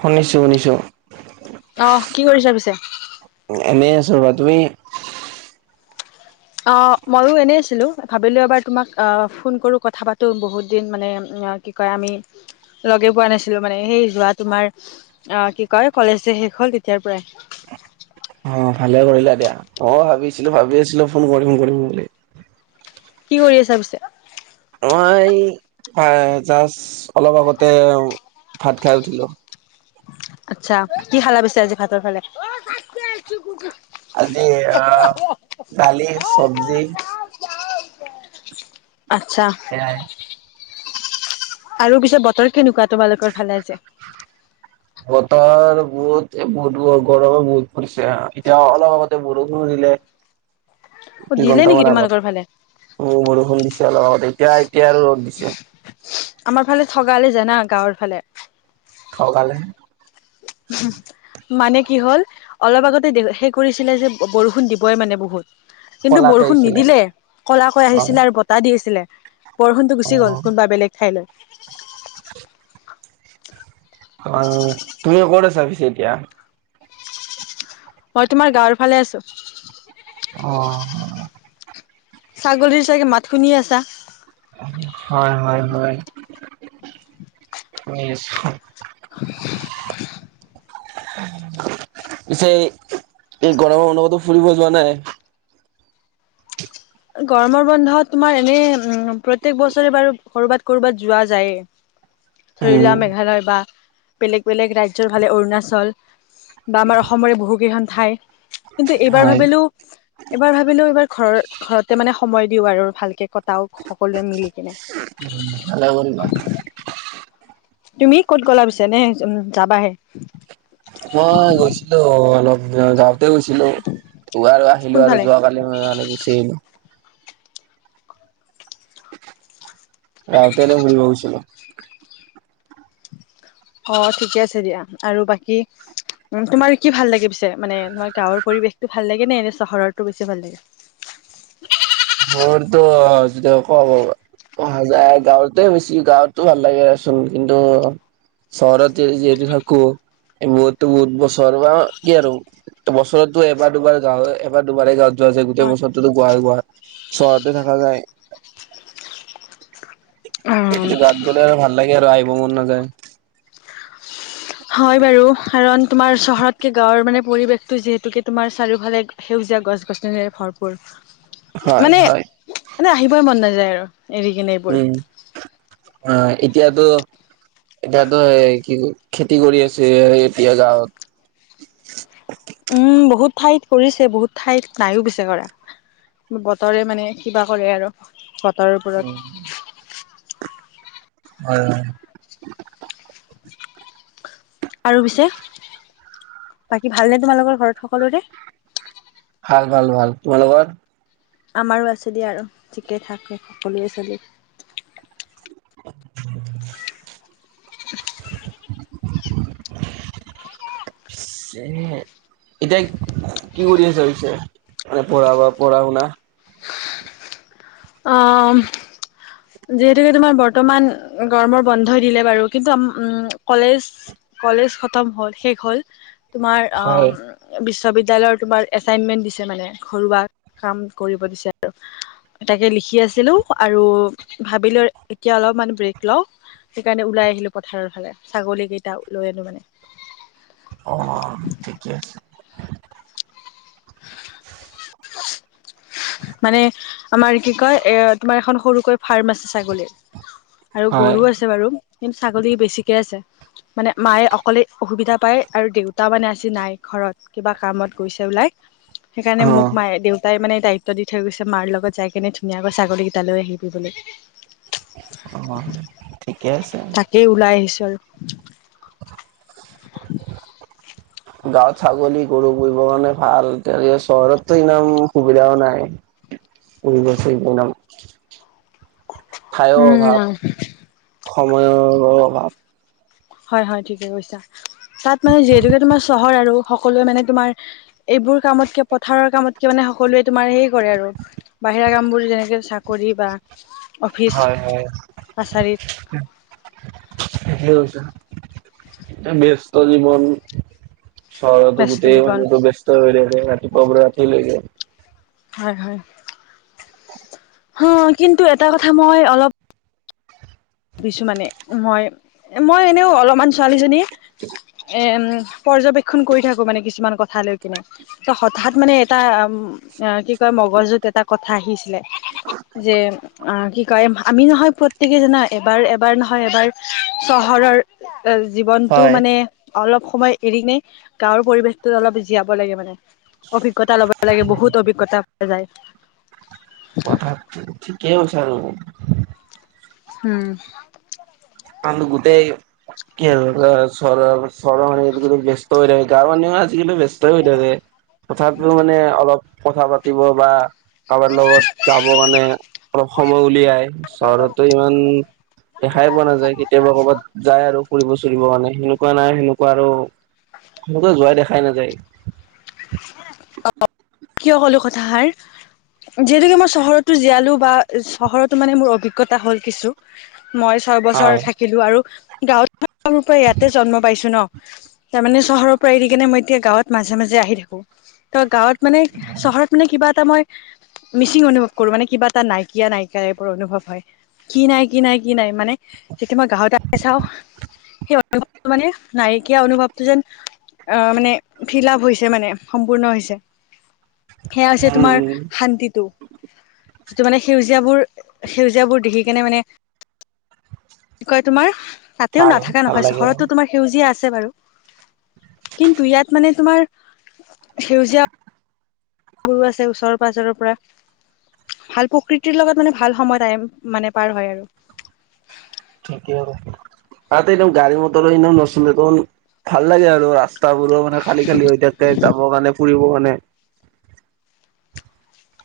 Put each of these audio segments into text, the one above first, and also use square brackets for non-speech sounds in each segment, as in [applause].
শুনিছোঁ, শুনিছোঁ। আহ, কি কৰিছা পিছে? এনেই আছো ৰ তুমি? অ, ময়ু এনেই আছিলো, ভাবিলো এবাৰ তোমাক ফোন কৰো কথা পাতো বহুত দিন মানে কি, কয় আমি লগে পোৱা নাছিলো মানে সেই যোৱা তোমাৰ অ, কি কয় কলেজ যে শেষ হল তেতিয়াৰ পৰাই হয়। অ, ভালে কৰিলা দিয়া অ, ভাবিছিলো ভাবি আছিলো ফোন কৰিম, কৰিম বুলি। কি কৰি আছা পিছে? মই জা অলপ আগতে ভাত খাই উঠিলোঁ। আচ্ছা কি খালা পিছে আজি ভাতৰ ফালে। আজি অ' দালি চব্জি। আচ্ছা। সেয়াই আৰু পিছে বতৰ কেনেকুৱা তোমালোকৰ ফালে আজি। বতাৰ বহুত বহুত ব- গৰমে বহুত পৰিছে এতিয়া অলপ আগতে বৰষুণ [unintelligible] অ' দিলে নেকি তোমালোকৰ ফালে। উম, বৰষুণ দিছে অলপ আগতে এতিয়া এতিয়া আৰু ৰ'দ দিছে। আমাৰ ফালে ঠগালে জানা গাঁৱৰ ফালে। ঠগালে। মানে কি হ'ল অলপ আগতে দে সে কৰিছিলে যে বৰষুণ দিবই মানে বহুত। কিন্তু কলাকে বৰষুণ আহিছিলে নিদিলে, কলা কৈ অ আহিছিলে আৰু বতাহ দি আহিছিলে। বৰষুণটো অ গুচি গ'ল কোনোবা বেলেগ ঠাইলৈ। অ' তুমিও ক'ত আছা পিছে এতিয়া। মই তোমাৰ গাঁৱৰ ফালে আছোঁ। অ', অ'। ছাগলীৰ চাগে মাত শুনিয়ে আছা। হয় হয় হয়, শুনি আছোঁ। [inaudible] পিছে এই গৰমৰ বন্ধতো ফুৰিব যোৱা নাই। গৰমৰ বন্ধত তোমাৰ এনেই প্ৰত্যেক বছৰে বাৰু ক'ৰবাত ক'ৰবাত যোৱা যায়েই। ধৰি উম, লোৱা মেঘালয় বা বেলেগ বেলেগ ৰাজ্যৰ ফালে অৰুণাচল, বা আমাৰ অসমৰে বহুকেইখন ঠাই। কিন্তু এইবাৰ হয়, ভাবিলোঁ, এইবাৰ ভাবিলোঁ এইবাৰ ঘৰ ঘৰতে মানে সময় দিওঁ আৰু ভালকে কটাও সকলোৱে মিলি কিনে। উম, ভালে কৰিলা। তুমি ক'ত গ'লা পিছে নে উম' যাবাহে। মই গৈছিলোঁ অলপ গাওঁ [unintelligible] গৈছিলোঁ আৰু আহিলোঁ আৰু কোনফালে যোৱাকালি [unintelligible] গুচি আহিলোঁ। গাওঁতে এনে ফুৰিব গৈছিলোঁ। অ' ঠিকে আছে দিয়া আৰু বাকী উম, তোমাৰ কি ভাল লাগে পিছে মানে তোমাৰ গাঁৱৰ পৰিৱেশটো ভাল লাগে নে এনে চহৰটো বেছি ভাল লাগেৱ [unintelligible] [unintelligible] অহা যায় গাঁৱতে বেছি গাঁৱতো ভাল লাগেচোন কিন্তু চহৰত যি যিহেতু থাকোঁ। এই বহুতো বহুত বছৰ বা কি আৰু বছৰতো এবাৰ দুবাৰ গাওঁ এবাৰ দুবাৰহে গাওঁ যোৱা যায় গোটেই হয় বছৰতোটো গুৱা গুৱা চহৰতে থাকা যায়। উম গাৱঁত গ'লে আৰু ভাল লাগে আৰু আহিব মন নাযায়। হয় বাৰু কাৰণ তোমাৰ চহৰতকে গাঁৱৰ মানে পৰিবেশটো যিহেতুকে তোমাৰ চাৰিওফালে সেউজ [unintelligible] গছ গছনিয়ে ভৰপূৰ। হয় মানে হয়। মানে আহিবই মন নাযায় আৰু এৰি কিনে এইবোৰ। উম অ' এতিয়াতো এতিয়াতো এই কি খেতি কৰি আছে এতিয়া গাঁৱত। উম বহুত ঠাইত কৰিছে বহুত ঠাইত নাইও পিছে কৰা। বতৰে মানে কিবা কৰে আৰু [unintelligible] হয় হয়। আৰু পিছে, বাকী ভালনে তোমালোকৰ ঘৰত সকলোৰে। ভাল ভাল ভাল, তোমালোকৰ? আমাৰো আছে দিয়া আৰু ঠিকে থাকে সকলোৱেচলি [unintelligible] [unintelligible] [unintelligible] এতিয়া কি কৰি আছা পিছে, মানে পঢ়া বা পঢ়া শুনা। অ'। যিহেতুকে তোমাৰ বৰ্তমান গৰমৰ বন্ধ দিলে বাৰু, কিন্তু আম কলেজ কলেজ খতম হ'ল শেষ হল। তোমাৰ আ, হয় বিশ্ববিদ বিদ্যালয়ৰ তোমাৰ এচাইনমেণ্ট দিছে মানে, ঘৰুৱা কাম কৰিব দিছে আৰু। তাকে লিখি আছিলোঁ, আৰু ভাবিলো এতিয়া অলপমান ব্ৰেক লওঁ। সেইকাৰণে ওলাই আহিলো পথাৰৰ ফালে, ছাগলী কেইটাও লৈ আনো মানে। অ', ঠিকে আছে। মানে আমাৰ কি কয় এ, তোমাৰ এখন সৰুকৈ ফাৰ্ম আছে ছাগলীৰ। আৰু হয় গৰু আছে বাৰু। কিন্তু ছাগলী বেছিকে আছে। মানে মায়ে অকলে অসুবিধা পায় আৰু দেউতা মানে আজি নাই। ঘৰত কিবা কামত গৈছে ওলাই। সেইকাৰণে মোক অ মায়ে দেউতাই মানে ত্ব দি থৈ গৈছে মাৰ লগত যাই কেনে ধুনীয়াকৈ ছাগলীকেইটা লৈ আহিবলৈ। অ', ঠিকে আছে। [inaudible] তাকেই ওলাই আহিছোঁ আৰু। [unintelligible] [unintelligible] গাঁৱত ছাগলী গৰু পুহিবৰ কাৰণে ভাল তে চহৰতটো ইমান সুবিধাও নাই। পুহিব চুহিব [unintelligible] ঠাইৰ উম', অভাৱ ন সময়ৰো অভাৱ। হয় হয়, ঠিকে কৈছা। তাত মানে যিহেতুকে তোমাৰ চহৰ আৰু সকলোৱে মানে তোমাৰ এইবোৰ কামতকে, পথাৰৰ কামতকে মানে হা সকলোৱে তোমাৰ হেই কৰে আৰু, বাহিৰা কাম বোৰ যেনেকে চাকৰি বা অফিচ হয় হয় কাছাৰীত [unintelligible] ঠিকে কৈছা। ব্যস্ত জীৱন। চৰতৰটো ব্যস্ত গোটেই জীৱন মানুহতো ব্যস্ত হৈ থাকে, ৰাতিপুৱাৰ পৰা ৰাতি লৈকে। হয়, হয়। হ কিন্তু এটা কথা মই অলপ ভাবিছো মানে, মই-মই এনেও অলপমান ছোৱালীজনী এ উম, পৰ্যবেক্ষণ কৰি থাকো মানে কিছুমান কথা লৈ কিনে, ত হঠাৎ মানে এটা অ', কি কয় মগজুত এটা কথা আহিছিলে। যে অ', কি কয়, আমি নহয় প্ৰত্যেকে জানা এবাৰ-এবাৰ নহয় এবাৰ চহৰৰ জীৱনটো হয়। মানে অলপ সময় এৰিনে গাঁৱৰ পৰিৱেশটোত অলপ জীয়াব লাগে মানে। অভিজ্ঞতা ল'ব লাগে, বহুত অভিজ্ঞতা পোৱা যায়। পথাৰ ঠি-ঠিকেই হৈছা ৰু। উম। মানুহ গোতেই কি আৰু [unintelligible] ধৰা চহৰৰ [unintelligible] ব্যস্ত হৈ থাকে, গাঁওৰ মানুহে আজিকালি ব্যস্ত হৈ থাকে। তথাপিও মানে অলপ কথা পাতিব বা কাৰোবাৰ লগত যাব মানে অলপ সময় উলিয়াই, চহৰতো ইমান দেখাই পোৱা নাযায়। কেতিয়াবা ক'ৰবাত যায় আৰু ফুৰিব চুৰিব কাৰণে সেনেকুৱা নাই সেনেকুৱা আৰু কতো যোৱাই দেখাই নাযায়। অ', কিয় কলো কথাষাৰ? যিহেতুকে মই চহৰতো জীয়ালো বা চহৰতো মানে মোৰ অভিজ্ঞতা হ'ল কিছু। মই ছয় বছৰ হয়, থাকিলোঁ আৰু গাঁৱত মই সৰুৰ পৰা ইয়াতে জন্ম পাইছো ন, তাৰমানে চহৰৰ পৰা এৰি কিনে মই এতিয়া গাঁৱত মাজে মাজে আহি থাকোঁ, ত' গাঁৱত মানে চহৰত মানে কিবা এটা মই মিচিং অনুভৱ কৰো, মানে কিবা এটা নাইকিয়া নাইকিয়া টাইপৰ অনুভৱ হয়। কি নাই, কি নাই, কি নাই, মানে কেতিয়াবা মই গাঁৱত আহি চাও। সেই অনুভৱটো মানে নাইকীয়া অনুভৱটো যেন অ', মানে ফিল আপ হৈছে মানে, সম্পূৰ্ণ হৈছে। সেয়া হৈছে উম তোমাৰ উম শান্তিটো যিটো মানে সেউজীয়াবোৰ-সেউজীয়াবোৰ দেখি কেনে মানে, কি কয় তোমাৰ তাতেও ভাল নাথাকা ভাল নহয়, লাগে চহৰতো তোমাৰ সেউজীয়া আছে বাৰু কিন্তু ইয়াত মানে তোমাৰ সেউজীয়া বোৰো আছে ওচৰ পাঁজৰৰ পৰা। ভাল প্ৰকৃতিৰ লগত মানে ভাল সময় তাইম মানে পাৰ হয় আৰ। ঠিকেই আৰু তাত একদম গাড়ী মটৰ এনাও নচলে তুন, ভাল লাগে আৰু ৰাস্তাবোৰো মা নে খালী খালী হৈ থাকে, যাব কাৰণে, ফুৰিব কাৰণে।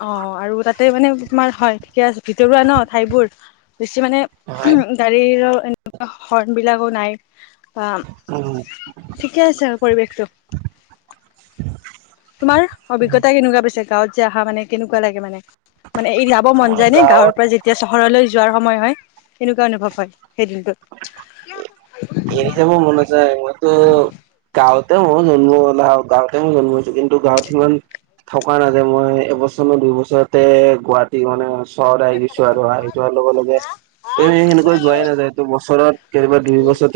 অ', আৰু তাতে মানে তোমাৰ হয় ঠিকে আছে, ভিতৰুৱা ন ঠাইবোৰ বেছি মানে হয় গাড়ীৰৰ এনেকা হৰ্ণবিলাকো নাই। বা উম ঠিকে আছে আৰু পৰিৱেশটো তোমাৰ অভিজ্ঞতা কেনেকুৱা পাইছা, গাঁৱত যে অহা মানে কেনেকুৱা লাগে মানে মানে এৰি যাব মন মোৰ যায় নে? গাঁৱত গাঁৱৰ পৰা যেতিয়া চহৰলৈ য যোৱাৰ সময় হয়, কেনেকুৱা অনুভৱ হয় সেই দিনটোত? এৰি যাব মন নাযায়। মইতো গাঁৱতে মৰো জন্ম হৈ [unintelligible] তেওঁ জন্ম হৈছো, কিন্তু গাঁৱত ইমান থকা নাযায়, মই এবছৰ ন দুইবছৰতে গুৱাহাটী মানে চহৰত আহি গৈছো, আৰু আহি যোৱাৰ লগে লগে তুমি সেনেকৈ যোৱাই নাযায়, ত' বছৰত কেতিয়াবা দুই বছৰত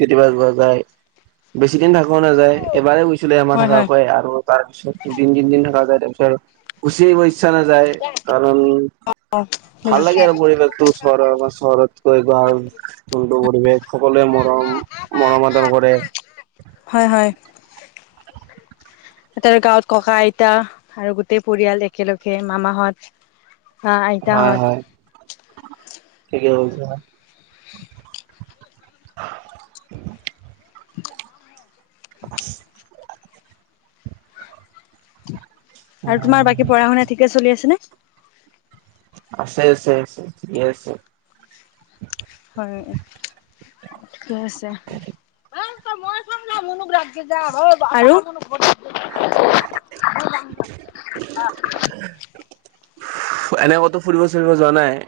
কেতিয়াবা যায়, বেছি দিন নাযায় এবাৰে গৈছিলো এমাহ হয় হয় থকাকৈ, আৰু তাৰ পিছত দুদিন তিনদিন থাকাকে তাৰপিছত গুছি আহিব ইচ্ছা নাযায়, কাৰণ ভাল বুজিছো লাগে আৰু পৰিৱেশটো, চহৰৰ চহৰতকৈ যোনটো পৰিৱেশ সকলোৱে মৰম মৰম আদৰ কৰে। [inaudible] এটা গাঁৱত ককা আইতা আৰু গোটেই পৰিয়াল একেলগে মামাহত হয় হয় আইতাহঁত [unintelligible] [inaudible] আৰু তোমাৰ বাকী পঢ়া শুনা ঠিকে চলি আছে নে? আছে, আছে, আছে থিকে আছে। হয়, ঠিকে আছে। [unintelligible] আৰু [inaudible] এনে কতো ফুৰিব চুৰিব যোৱা নাই?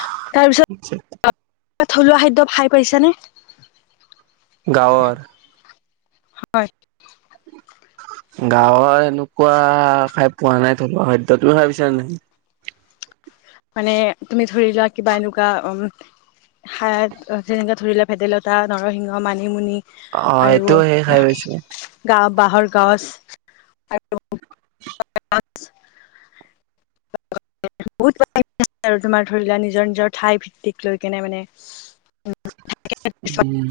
[inaudible] কিবা থলুৱা খাদ্য খাই পাইছানে? গাঁৱৰ হয়। গাঁৱৰ এনেকুৱা খাই পোৱা নাই থলুৱা খাদ্য, তুমি খাই পাইছানে নাই? মানে তুমি ধৰি লোৱা কিবা এনেকুৱা উম শাক যেনেকে ধৰি লোৱা ভেদাইলতা, নৰসিংহ, মানিমুনি অ আৰু এইটো সেই খাই পাইছো গাব বাঁহৰ গাজ আৰু [unintelligible] [unintelligible] আৰু তোমাৰ ধৰি লোৱা নিজৰ নিজৰ ঠাই ভিত্তিক লৈ কেনে মানে। উম,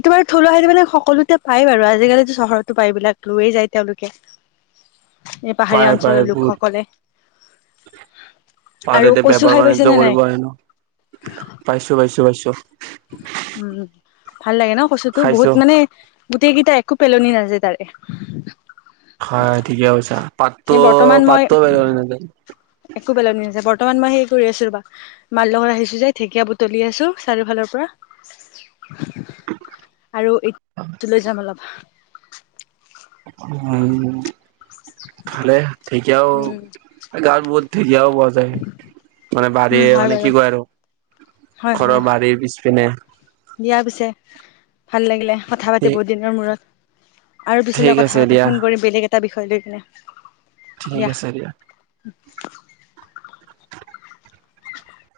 এইটো বাৰু থলুৱা সতে মানে সকলোতে পায় বাৰু আজিকালি চহৰতো পায়বিলাক লৈয়ে যায় তেওঁলোকে। এই পাহাৰীয়া পায় পায় অঞ্চলৰ বহুত লোকসকলে। আৰু এতিয়া কচু বেপাৰ খাই পাইছে বাণিজ্য নে নাই? কৰিব আহ ন পাইছো, পাইছো, পাইছো,। উম, ভাল লাগে ন, কচোতো বহুত খাইছো মানে। গোটেইকেইটা একো পেলনি নাযায় তাৰে। হয় ঠিকে কৈছা এই পাতো, বৰ্তমান মই পাতটো পেলনি নাযায়। একো পেলনী নাযায় বৰ্তমান মই হেই কৰি আছো ৰ বা মাৰ লগত আহিছো যে ঢেকীয়া বুলি আছো চাৰিওফালৰ পৰা। [unintelligible] আৰু এ, লৈ যাম অলপ। উ, ভালে আও উম গাওঁত বহুত ধেকীয়া অ,। পোৱা যায় মানে উম বাহীয়ে হয় মানে কি বাৰু কয় আৰু। হয়, ঘৰৰ হয়, বাৰীৰ পিছপিনে দিয়া পিছে। ভাল লাগিলে, কথা পাতি ঠিক বহুত দিনৰ মূৰত। আৰু পিছলৈ ঠিক আছে কথা পাতিম দিয়া ফোন কৰিম বেলেগ এটা বিষয় লৈ কিনে। ঠিক আছে দিয়া।